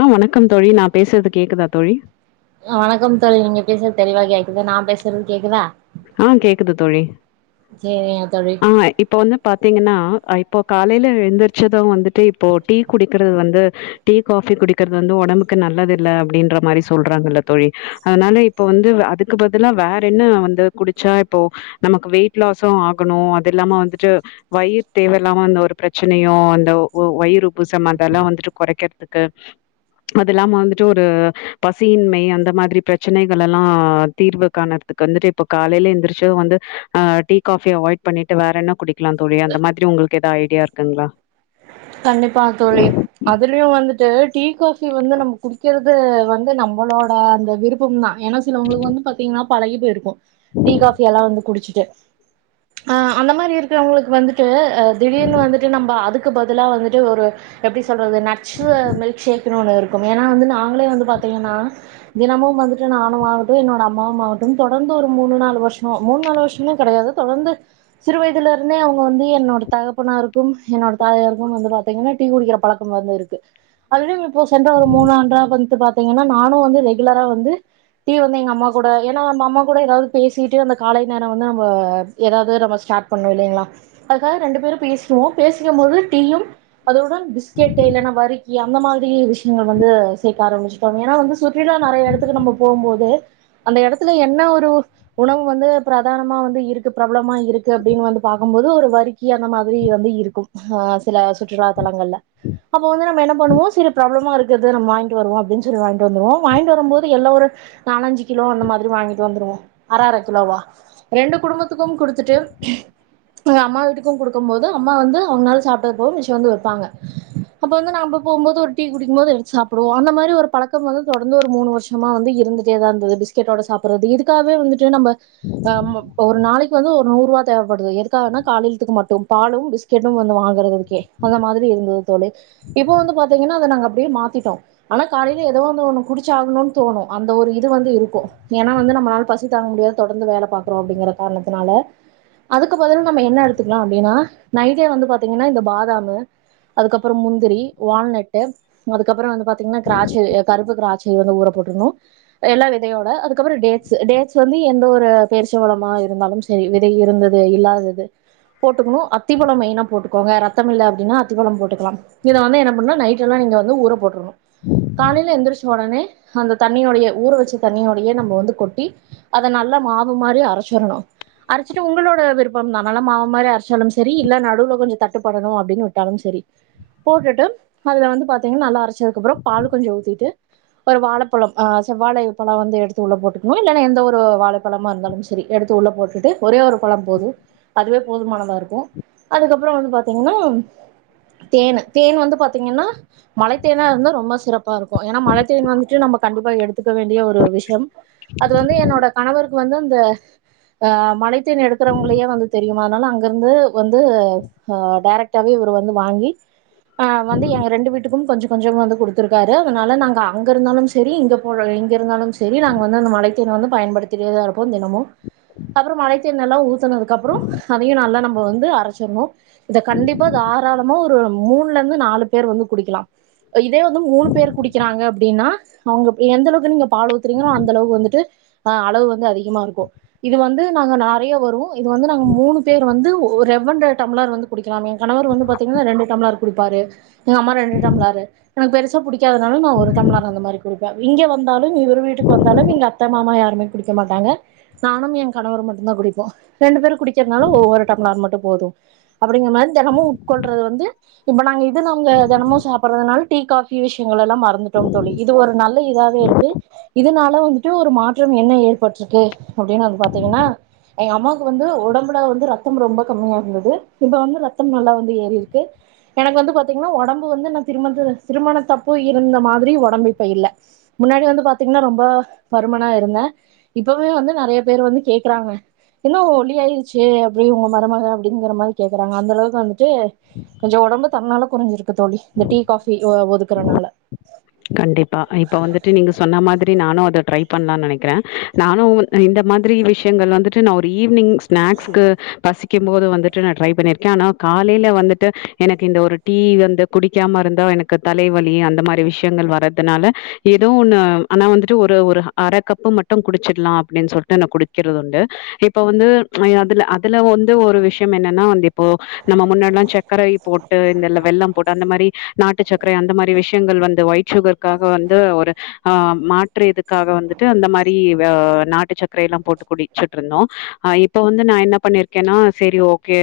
ஆ வணக்கம் தோழி நான் பேசுறது கேக்குதா தோழி கே வணக்கம் தோழி நீங்க பேசுறது தெளிவா கேக்குது நான் பேசுறது கேக்குதா ஆ கேக்குது தோழி சேரிங்க தோழி ஆ இப்ப வந்து பாத்தீங்கன்னா ஆ இப்போ காலையில எழுந்திரிச்சதும் வந்துட்டு இப்போ டீ குடிக்கிறது வந்து டீ காஃபி குடிக்கிறது வந்து ஒடம்புக்கு நல்லது இல்லை அப்டின்ற மாரி சொல்றாங்கல்ல தோழி அதனால இப்போ வந்து அதுக்கு பதிலா வேற என்ன வந்து குடிச்சா இப்போ நமக்கு வெயிட் லாஸும் ஆகணும் அது இல்லாம வந்துட்டு வயிர் தேவ இல்லாம அந்த ஒரு பிரச்சனையும் அந்த வயிறு உப்பசம் அதெல்லாம் வந்துட்டு குறைக்கறதுக்கு அது இல்லாம வந்துட்டு ஒரு பசியின்மை அந்த மாதிரி பிரச்சனைகளல்லாம் தீர்வு காணறதுக்கு வந்துட்டு இப்ப காலையில எந்திரிச்சு வந்து ஆ டீ காபி அவாய்ட் பண்ணிட்டு வேற என்ன குடிக்கலாம் தோழி அந்த மாதிரி உங்களுக்கு எதா ஐடியா இருக்குங்களா கண்டிப்பா தோழி அதுலயும் வந்து ட்டு டீ காபி வந்து நம்ம குடிக்கிறது வந்து நம்மளோட அந்த விருப்பம் தான் ஏன்னா சிலவுங்களுக்கு வந்து பாத்தீங்கன்னா பழகி போயிருக்கும் டீ காபி எல்லாம் வந்து குடிச்ச ஆ அந்த மாதிரி இருக்கிறவங்களுக்கு வந்துட்டு ஆ திடீர்னு வந்துட்டு நம்ப அதுக்கு லாம் வந்துட்டு ஒரு எப்படி ப்படி சொல்றது நட்ஸ் மில்க்ஸேக் ஒண்ணு இருக்கும் ஏன்னா வந்து நான் [unintelligible] வந்து பாத்தீங்கன்னா தினமும் வந்துட்டு நானும் ஆகட்டும் என்னோட அம்மாவும் ஆகட்டும் தொடர்ந்து ஒரு மூணு நாலு வருஷமா மூணு நாலு வருஷமே கடையாது தொடர்ந்து சிறு வயதுலருந்தே அவுங்க வந்து என்னோட தகப்பனா இருக்கும் என்னோட தாயா இருக்கும் வந்து பாத்தீங்கன்னா டீ குடிக்கிற பழக்கம் வந்து இருக்கு அதலயும் இப்போ சென்ற ஒரு மூணுாண்டாக வந் பாத்தீங்கன்னா நானும் வந்து ரெகுலரா வந்து டி வந்து எங்க அம்மா கூட ஏனா நம்ப அம்மா கூட ஏதாவது பேசிட்டு அந்த காலை நேரம் வந்து நம்ப ஏதாவது நம்ப ஸ்டார்ட் பண்ண இல்லீங்களா அதுக்காக ரெண்டு பேரும் பேசுவோம் பேசிக்கும் போது டீயும் அதுடன் பிஸ்கெட் இல்லனா வரிக் அந்த மாதிரி விஷயங்கள் வந்து சேர்க்க ஆரம்பிச்சட்டாங்க ஏன்னா வந்து சுற்றுலா நறைய எடத்துக்கு நம்ப போகும் போது அந்த எடத்துல என்ன ஒரு உணவு வந்து பிரதானமா வந்து இருக்கு பிர்பளமா இருக்கு அப்டின்னு வந்து பாக்கும்போது ஒரு வரிக்கி அந்த மாதிரி வந்து இருக்கும் ஆ சில சுற்றுலா தலங்கள்ல அப்ப வந்து நம்ம என்ன பண்ணுவோம் சரி பிரபலமா இருக்கறது நம்ம வாங்கிட்டு வருவோம் அப்டின்னு சொல்லிட்டு வாங்கிட்டு வந்துருவோம் வாங்கிட்டு வரும்போது எல்லாம் ஒரு நாலு அஞ்சு கிலோ அந்த மாறி வாங்கிட்டு வந்துருவோம் அரை அரை கிலோவா ரெண்டு குடும்பத்துக்கும் குடுத்துட்டு அம்மா வீட்டுக்கும் குடுக்கும் போது அம்மா வந்து உன்னால சா போனிஷ் வந்து வெப்பாங்க அப்ப வந்து நான் போகும் போது ஒரு டீ குடிக்கும்போது எடுத்து சாப்பிடுவோம் அந்த மாறி ஒரு பழக்கம் வந்து தொடர்ந்து ஒரு மூணு வருஷமா வந்து இருந்துட்டே தான் இருந்தது பிஸ்கெட்டோட சப்பறது இதுக்காகவே வந்துட்டு நாம ஒரு நாளைக்கு ஒரு நூறு ரூபா தேவ படுது எதுக்காகண்ணா காலைலத்துக்கு மட்டும் பாலும் பிஸ்கட்டும் வந்து வாங்கறதுக்கு ஓகே அந்த மாதிரி இருந்தது தோழி இப்ப வந்து பாத்திங்கன்னா அத நாங்க அப்படியே மாத்திட்டோம் ஆனா காலையில ஏதாவது ஒன்னு குடிச்சாகணும் தோணும் அந்த ஒரு இது வந்து இருக்கும் ஏன்னா வந்து நம்மளால பசி தாங்க முடியாது தொடர்ந்து வேலை பாக்றோம் அப்படிங்கிற காரணத்தினால அதுக்கு பதில நம்ம என்ன எடுத்துக்கலாம் அப்பனா நைட்டே வந்து பாத்திங்கன பாதம்மு அதுக்கப்புறம் முந்திரி வால்நட்டு அதுக்கப்புறம் வந்து பாத்திங்கனா திருச்சை யோ கருப்பு திராட்சை வந்து ஊறப் போற்றனும் எல்லா விதையோட அதுக்கப்றம் டேட்ஸ் டேட்ஸ் வந்து எந்த ஒரு பேரிச்சபளமா இருந்தாலும் சரி விதை இருந்தது விதை இல்லாதது போட்டுக்கணும் அத்திப்பழ மெயினா போட்டுக்க [unintelligible] தமிழ் அப்படின்னா அத்திப்பழம் போட்டு லாம் இதை வந்து என்ன பண்ணுனா நைட் இதெல்லா நீங்க வந்து ஊர போற்றனும் காலையில எந்திரிச்ச உடனே அந்த தண்ணியோடையே ஊற வச்ச தண்ணியோடைய நம்ம வந்து கொட்டி அதை நல்லா மாவு மாதிரி அரைச்சரணும் அரைச்சிட்டு உங்களோட விருப்பம் தான் நல்ல மாவு மாதிரி அரைச்சாலும் சரி இல்ல நடுவுல்ல கொஞ்சம் த படணும் அப்படின்னு விட்டாலும் சரி போட்டுட்டு அதுல வந்து பாத்தீங்கன்னா நல்லா அரச்ச அதுக்கப்புறம் பால் கொஞ்ச ஊத்திட்டு ஒரு வாழைப்பழம் ஆஹ் செவ்வாழை பழம் வந்து எடுத்து உள்ள போட்டுக்கணும் இல்லைன்னா எந்த ஒரு வாழைப்பழமா இருந்தாலும் சரி எடுத்து உள்ள போட்டுட்டு ஒரே ஒரு பழம் போதும் அதுவே போதுமானதா இருக்கும் அதுக்கப்புறம் வந்து பா த்திங்னா தேனு தேன் வந்து பார்த்தீங்கன்னா மலை தேனா இருந்தா ரொம்ப சிறப்பு ப்பா இருக்கும் ஏன்னா மலைத்தேன் வந்துட்டு நம்ம கண்டிப்பா எடுத்துக்க வேண்டிய ஒரு விஷயம் அது வந்து என்னோட கணவருக்கு வந்து அந்த ஆஹ் மலைத்தேன் எடுக்கிறவங்களையே வந்து தெரியும் அதனால அங்கிருந்து வந்து ஆஹ் டைரக்டாவே இவர் வந்து வாங்கி ஆஹ் வந்து எங்க ரெண்டு வீட்டுக்கும் கொஞ்சம் கொஞ்சம் வந்து கொடுத்துருக்காரு அதனால நாங்க அங்க இருந்தாலும் சரி இங்க போ இங்க இருந்தாலும் சரி நாங்க வந்து அந்த மலைத்தேண்ண வந்து பயன்படுத்திட்டதா இருப்போம் தினமும் அப்புறம் மலைத்தேன் எல்லாம் ஊத்தனதுக்கு அப்புறம் அதையும் நல்லா நம்ம வந்து அரைச்சிரணும் இத கண்டிப்பா தாராளமா ஒரு மூணுல இருந்து நாலு பேர் வந்து குடிக்கலாம் இதே வந்து மூணு பேர் குடிக்கிறாங்க அப்படின்னா அவங்க எந்தளவுக்கு நீங்க பால் ஊத்துறீங்களோ அந்த அளவுக்கு வந்துட்டு அஹ் அளவு வந்து அதிகமா இருக்கும் இது வந்து நாங்க நிறைய வரும் இது வந்து நாங்க மூணு பேர் வந்து ரேவ் வண்டு டம்ளர் உள்ளாரா வந்து குடிக்கலாமே என் கணவர் வந்து பாத்தீன்னா ரெண்டு டம்ளர் குடிப்பாரு எங்க அம்மா ரெண்டு டம்ளர் எனக்கு பெருசா பிடிக்காதனால ஒரு டம்ளர் அந்த மாதிரி குடிப்பேன் இங்க வந்தாலும் இவரு வீட்டுக்கு வந்தாலும் இங்க அத்த மாமா யாருமே குடிக்க மாட்டாங்க நானும் என் கணவர் மட்டும் தான் குடிப்போம் ரெண்டு பேரும் குடிக்கிறதுனால ஒவ்வொரு டம்ளர் மட்டும் போதும் அப்படிங்கிற மாதிரி தினமும் உட்கொள்றது வந்து இப்ப நாங்க இது நம்ம தினமும் சாப்பிடுறதுனால டீ காஃபி விஷயங்கள் எல்லாம் மறந்துட்டோம் தோழி இது ஒரு நல்ல இதாவே இருக்கு இதனால வந்துட்டு ஒரு மாற்றம் என்ன ஏற்பட்டிருக்கு அப்படின்னு வந்து பாத்தீங்கன்னா எங்க அம்மாவுக்கு வந்து உடம்புல வந்து ரத்தம் ரொம்ப கம்மியா இருந்தது இப்ப வந்து ரத்தம் நல்லா வந்து ஏறி இருக்கு எனக்கு வந்து பாத்தீங்கன்னா உடம்பு வந்து நான் திருமண திருமண தப்போ இருந்த மாதிரி உடம்பு இப்போ இல்ல முன்னாடி வந்து பாத்தீங்கன்னா ரொம்ப பருமனா இருந்த இப்பமே வந்து நிறைய பேர் வந்து கேக்குறாங்க என்ன ஒல்லியா ஆயிடுச்சு அப்படி உங்க மருமக அப்படிங்குற மாதிரி கேக்குறங்க அந்தளவு ட்டு கொஞ்சம் உடம்பு தன்னால குறைஞ்சிருக்கு தோழி இந்த டீ காஃபி ஒதுக்குரனால கண்டிப்பா இப்ப வந்துட்டு நீங்க சொன்ன மாதிரி நானும் அதை ட்ரை பண்ணலாம்னு நினைக்கிறேன் நானும் இந்த மாதிரி விஷயங்கள் வந்துட்டு நான் ஒரு ஈவினிங் ஸ்நாக்ஸ்க்கு பசி குடிக்கும் போது வந்துட்டு நான் ட்ரை பண்ணியிருக்கேன் ஆனா காலையில வந்துட்டு எனக்கு இந்த ஒரு டீ வந்து குடிக்காம இருந்தா எனக்கு தலைவலி அந்த மாதிரி விஷயம் விஷயங்கள் வரதுனால ஏதோ ஒன்னு ஆனா வந்துட்டு ஒரு அரை கப்பு மட்டும் குடிச்சிடலாம் அப்படின்னு சொல்லிட்டு குடிக்கிறதுண்டு இப்ப வந்து அதுல அதுல வந்து ஒரு விஷயம் என்னன்னா வந்து இப்போ நம்ம முன்னாடிலாம் சர்க்கரை போட்டு இந்த வெள்ளம் போட்டு அந்த மாதிரி நாட்டு சர்க்கரை அந்த மாதிரி விஷயங்கள் வந்துட்டு இந்த ஒயிட் சுகருாக வந்து ஒரு ஆஹ மாற்று இதுக்காக வந்துட்டு அந்த மாதிரி நாட்டு சக்கரையெல்லாம் போட்டு குடிச்சுட்டு இருந்தோம் இப்ப வந்து நான் என்ன பண்ணிருக்கேன்னா சரி ஓகே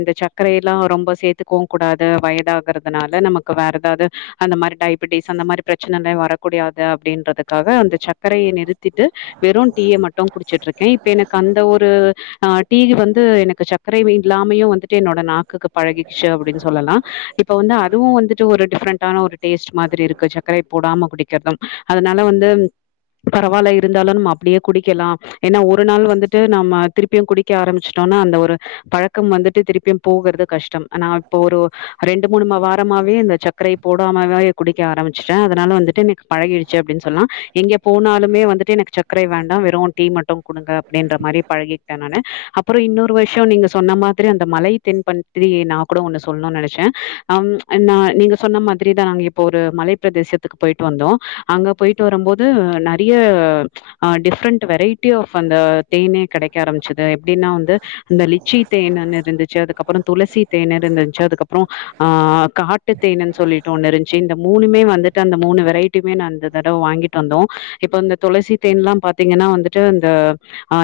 இந்த சர்கரையெல்லாம் ரொம்ப சேர்த்துக்கவும் கூடாது வயதாகறதுனால நமக்கு வேற ஏதாவது அந்த மாதிரி டய படிஸ் அந்த மாதிரி பிரச்சனை வரக்கூடியாது அப்படின்றதுக்காக அந்த சர்க்கரையை நிறுத்திட்டு வெறும் டீய மட்டும் குடிச்சுட்டு இருக்கேன் இப்ப எனக்கு அந்த ஒரு டீ வந்து எனக்கு சர்க்கரை இல்லாமயு வந்துட்டு என்னோட நாக்குக்கு பழகிச்சு அப்டின்னு சொல்லலா இப்ப வந்து அதுவும் வந்துட்டு ஒரு டிஃப்ரெண்டான ஒரு டேஸ்ட் மாதிரி இருக்கு சர்க்கரை போடாம குடிக்கிறதும் அதனால வந்து பரவாயில்ல இருந்தாலும் நம்ம அப்படியே குடிக்கலாம் ஏன்னா ஒரு நாள் வந்துட்டு நம்ம திருப்பியும் குடிக்க ஆரம்பிச்சிட்டோம்னா அந்த ஒரு பழக்கம் வந்துட்டு திருப்பியும் போகறது கஷ்டம் ஆனா இப்போ ஒரு ரெண்டு மூணு வாரமாவே இந்த சர்க்கரை போடாமவே குடிக்க ஆரம்பிச்சுட்டே அதனால வந்துட்டு எனக்கு பழகிடுச்சு அப்படின்னு சொல்லலாம் எங்க போனாலுமே வந்துட்டு எனக்கு சர்க்கரை வேண்டாம் வெறும் டீ மட்டும் கொடுங்க அப்படின்ற மாதிரி பழகிட்டேன் நானு அப்புறம் இன்னொரு விஷயம் நீங்க சொன்ன மாதிரி அந்த மலை தென் பண்ணி நான் கூட ஒன்னு சொல்லணும் நினைச்சேன் நீங்க சொன்ன மாதிரி தான் நாங்க இப்போ ஒரு மலைப் பிரதேசத்துக்கு போயிட்டு வந்தோம் அங்க போயிட்டு வரும்போது நிறைய டிஃப்ரெண்ட் வெரைட்டி ஆஃப் அந்த தேனே கிடைக்க ஆரம்பிச்சுது எப்படின்னா வந்து இந்த லிச்சி தேன்னு இருந்துச்சு அதுக்கப்புறம் துளசி தேன் இருந்துச்சு அதுக்கப்புறம் ஆஹ் காட்டு தேன்னு சொல்லிட்டு ஒன்னு இருந்து இந்த மூணுமே வந்துட்டு அந்த மூணு வெரைட்டியுமே ந இந்த தடவ வாங்கிட்டு வந்தோம் இப்ப இந்த துளசி தேன்ல்லாம் பாத்தீங்கன்னா வந்துட்டு அந்த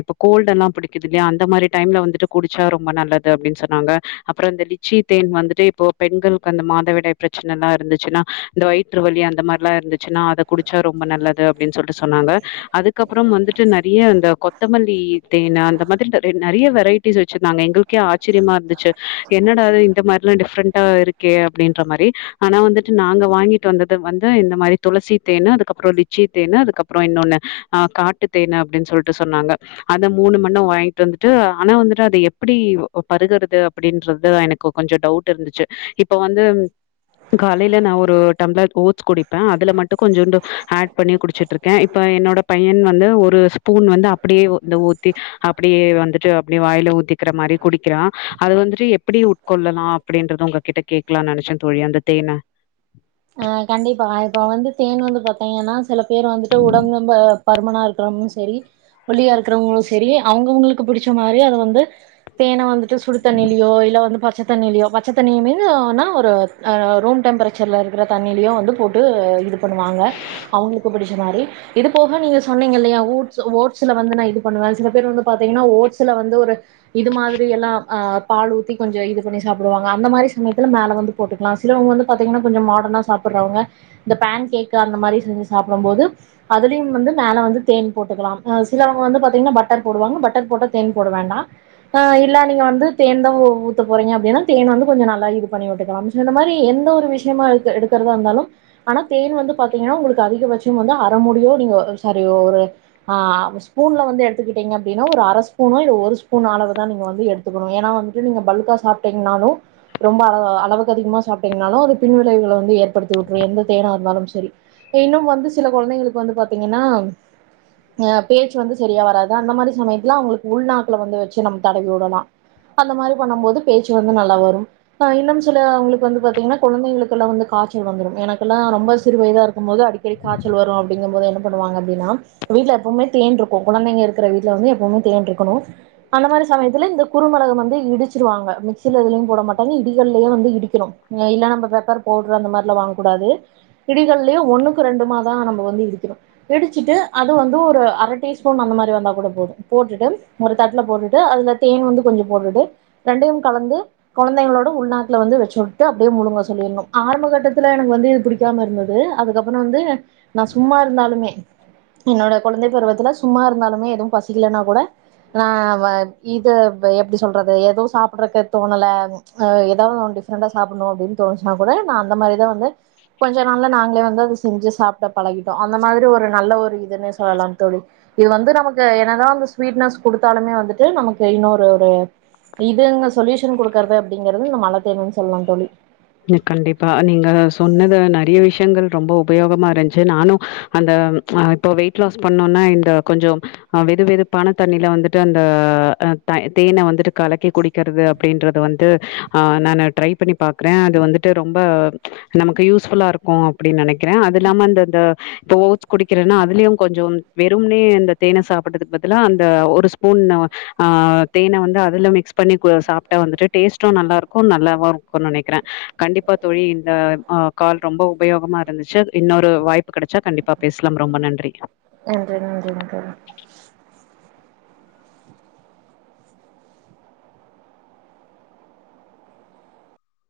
இப்ப கோல்டு எல்லாம் பிடிக்குது இல்லையா அந்த மாதிரி டைம்ல வந்துட்டு குடிச்சா ரொம்ப நல்லது அப்டின்னு சொன்னாங்க அப்புறம் இந்த லிச்சி தேன் வந்துட்டு இப்போ பெண்களுக்கு அந்த மாதவிடாய் பிரச்சனை எல்லாம் இருந்துச்சு ச்சுனா இந்த வயிற்றுவலி அந்த மாரிலா இருந்துச்சுனா அத குடிச்சா ரொம்ப நல்லது அப்டின் சொல்ட்டு சொன்னாங்க அதுக்கப்ற வந்துட்டு நறைய அந்த கொத்தமல்லி தேன் அந்த மாரி நறைய வெரைட்டிஸ் வச்சிருந்தாங்க எங்ளுக்கே ஆச்சரியமாருந்துச்சு என்னடா இது இந்த மாரிலா டிஃப்ரண்டா இருக்கே அப்டின்ற மாரி ஆனா வந்து ட்டு நாங்க வாங்கிட்டு வந்தது வந்து இந்த மாரி துளசி தேன் அதுக்கப்ரோ லிச்சி தேனு அதுக்கப்ரோ இன்னொன்னு ஆ காட்டு தேனு அப்டின் சொல்ட்டு சொன்னாங்க அத மூணு மண் வாங்கிட்டு வந்துட்டு ஆனா வந்துட்டு அது எப்டி பருகறது அப்டின்றது எனக்கு கொஞ்சோ டவுட் இருந்துச்சு இப்ப வந்து காலைல நா ஒரு டம்ளர் ஓட்ஸ் குடிப்ப அதுல மட்டு கொஞ்சோண்டு ஆட் பண்ணி குடிச்சட்ருக்கே இப்ப என்னோட பையன் வந்து ஒரு ஸ்பூன் வந்து அப்டியே ஊ இந் ஊத்தி அப்டியே வந்துட்டு அப்டியே வாயில ஊத்திக்கற மாரி குடிக்கிறா அது வந்துட்டு எப்டி உட்கொள்ளலா அப்டின்றது உங்க கிட்ட கேட்கலா நெனச்ச தோழி அந்த தேனு ஆ கண்டிப்பா இப்ப வந்து தேன் வந்து பாத்தீங்கனா சில பேர் வந்துட்டு உடம்பு ரொம்ப பருமனா இருக்றவங்களு செரி ஒல்லியா இருக்றவங்களு செரி அவங்கவுங்களுக்கு புடிச்ச மாரி அத வந்து தேன வந்துட்டு சுடு தண்ணிலயோ இல்ல வந்து பச்ச தண்ணிலயோ பச்ச தண்ணிய மீது னா ஒரு ஆ ரூம் டெம்பரேச்சர்ல குற தண்ணிலயோ வந்து போட்டு இது பண்ணுவாங்க அவங்ளுக்கு புடிச்ச மாரி இது போக நீங்க சொன்னீங்க இல்லயா உட்ஸ் ஓட்ஸ்ல வந்து நா இது பண்ணுவே சில பேர் வந்து பாத்தீங்கன்னா ஓட்ஸ்ல வந்து ஒரு இது மாதிரி எல்லா ஆ பால் ஊத்தி கொஞ்சோ இது பண்ணி சாப்டுவாங்க அந்த மாதிரி சமயத்துல மேல வந்து போட்டுக்கலா சிலவங்க வந்து பாத்தீங்கனா கொஞ்சோ மா பண்ணா சாப்புட்றவங்க இந்த பேன் கேக்கு அத மாரி செஞ்சு சாப்டம்போது அதுலயு வந்து மேல வந்து தேன் போட்டுக்கலா சிலவங்க வந்து பாத்தீங்கன்னா பட்டர் போடுவாங்க பட்டர் போட்டா தேன் போட வேண்டா ஆ இல்ல நீங்க வந்து தேன் தா ஊத்த போறீங்க அப்டின்னா தேனு வந்து கொஞ்சோ நல்லா இது பண்ணி வுட்டுக்கலா சோ இந்த மாரி எந்த ஒரு விஷயமா இருந் த எடுக்ரதா இருந்தாலு ஆனா தேன் வந்து பாத்தீங்கன்னா உங்ளுக்கு அதிகபட்ச வந்து அர மூடியோ நீங்க சாரி ஒரு ஆ ஸ்பூன்ல்ல வந்து எடுத்துட்டீங்க அப்டின்னா ஒரு அர ஸ்பூனோ இல்ல ஒரு ஸ்பூன் அளவு தான் நீங்க வந்து எடுத்துக்கணு ஏனா வந்து நீங்க பல்க்கா சாப்ட்டீங்கனாலு ரொம்ப அளவுக்கு அதிகமா சாப்டீங்கனாலு அது பின் விளைவுகள வந்து [unintelligible] ஏற்படுத்திவுட்ரு எந்த தேனா இருந்தாலு சரி இன்னு வந்து சில கொழந்தைகளுக்கு வந்து பாத்தீங்கன்னா ஆ பேச்சு வந்து சரியா வராது அந்த மாரி சமயத்துல உங்களுக்கு உள்நாக்குல வந்து வச்சு நம்ம தடவி வுடலா அந்த மாரி பண்ணும் போது பேச்சு வந்து நல்லா வரும் ஆ இன்னு சிலவங்களுக்கு பாத்தீங்கன்னா குழந்தைகளுக்குலா வந்து காய்ச்சல் வந்துரு எனக்குலா ரொம்ப சிறு வயதா க்க போது அடிக்கடி காய்ச்சல் வரு அப்டிங்க போது என என்ன பண்ணுவாங்க அப்டினா இப்ப வீட்ல எப்புமே தேன்ருக்கு குழந்தைங்க இருக்குற வீட்ல வந்து எப்புமே தேன் இருக்கணு அந்த மாரி சமயத்துல இந்த குறு மிளக வந்து இடிச்சிடுவாங்க மிக்ஸில எதுலயு போட மாட்டாங்க இடிக்கல்லயே வந்து இடிக்கணு இல்லன்னா நம்ப பெப்பர் போ [unintelligible] அந்த மாரிலா வாங் கூடாது இடிகல் யோ ஒன்னுக்கு ரெண்டுமா தா நம்ம வந்து இடிக்குனு இடிச்சிட்டு அது வந்து ஒரு அர டீஸ்பூன் அந்த மாரி வந்தா கூட போது போட்டுட்டு ஒரு தட்ல போட்டுட்டு அதுல தேன் வந்து கொஞ்ச போட்டுட்டு ரெண்டயு கலந்து கொழந்தைங்களோட உள்நாக்குல வந்து வச்சுட்டுட்டு அப்டியே முழுங்க சொல்லிட்ணு ஆரம்ப கட்டத்துல எனக்கு வந்து இது புடிக்காம இருந்துது அதுக்கப்ற வந்து நா சும்மா இருந்தாலுமே என்னோட கொழந்தைக்கு ஒரு வெத்தல சும்மா இருந்தாலுமே எது பசிக்கலனா கூட நா வ இது எப்டி சொ சொல்றது எது சாப்புடறக்கே தோணல ஏதாவது டிஃப்ரெண்டா சாப்பிடணு அப்டினு தோணுச்னா கூட நா அந்த மாரிதா வந்து கொஞ்ச நாள்ல நாங்களே வந்து அத செஞ்சு சாப்டே பழகிட்டோ அந்த மாரி ஒரு நல்ல ஒரு இதுன்னே சொல்லலா தோழி இது வந்து நமக்கு என்னதா வந்து ஸ்வீட்னஸ் குடுத்தாலுமே வந்துட்டு நமக்கு இன்னொரு ஒரு இதுங்க சொல்யூஷன் குடுக்கறது அப்டிங்கறது இந்த மலத்தேனுனு சொல்லலா தோழி கண்டிப்பா நீங்க சொன்னத நா நெறைய விஷயங்கள் ரொம்ப உபயோகமாருந்துச்சு நானு அந்த ஆ இப்ப வெயிட் லாஸ் பண்ணோனா இந்த கொஞ்சோ ஆ வெது வெதுப்பான தண்ணில வந்துட்டு அந்த த தேன வந்துட்டு கலக்கி குடிக்கிறது அப்டின்றது வந்து ஆ நா ட்ரை பண்ணிபாப் ரே அது வந்துட்டு ரொம்ப நமக்கு யூஸ்புஃல்லாருக்கு அப்டின் நெனைக்றே அது இல்லாம அந்தந்த இப்ப ஓட்ஸ் குடிக்கறன்னா அதுலயு கொஞ்சோ வெறும்னே அந்த தேன சாப்பிட்டதுக்கு பதிலா அந்த ஒரு ஸ்பூன் ஆ தேன வந்து அதுல மிக்ஸ் பண்ணி கு சாப்ட்டா வந்துட்டு டேஸ்ட்டு நல்லாருக்கு நல்லாவா இருக்கு நெனைக் ரே கண்டிப்பா தோழி இந்த ஆ கால் ரொம்ப உபயோகமாருந்துச்சு இன்னொரு வாய்ப்பு கெடைச்சா கண்டிப்பா பேசலாம் ரொம்ப நன்றி நன்றி நன்றிங்க தோழி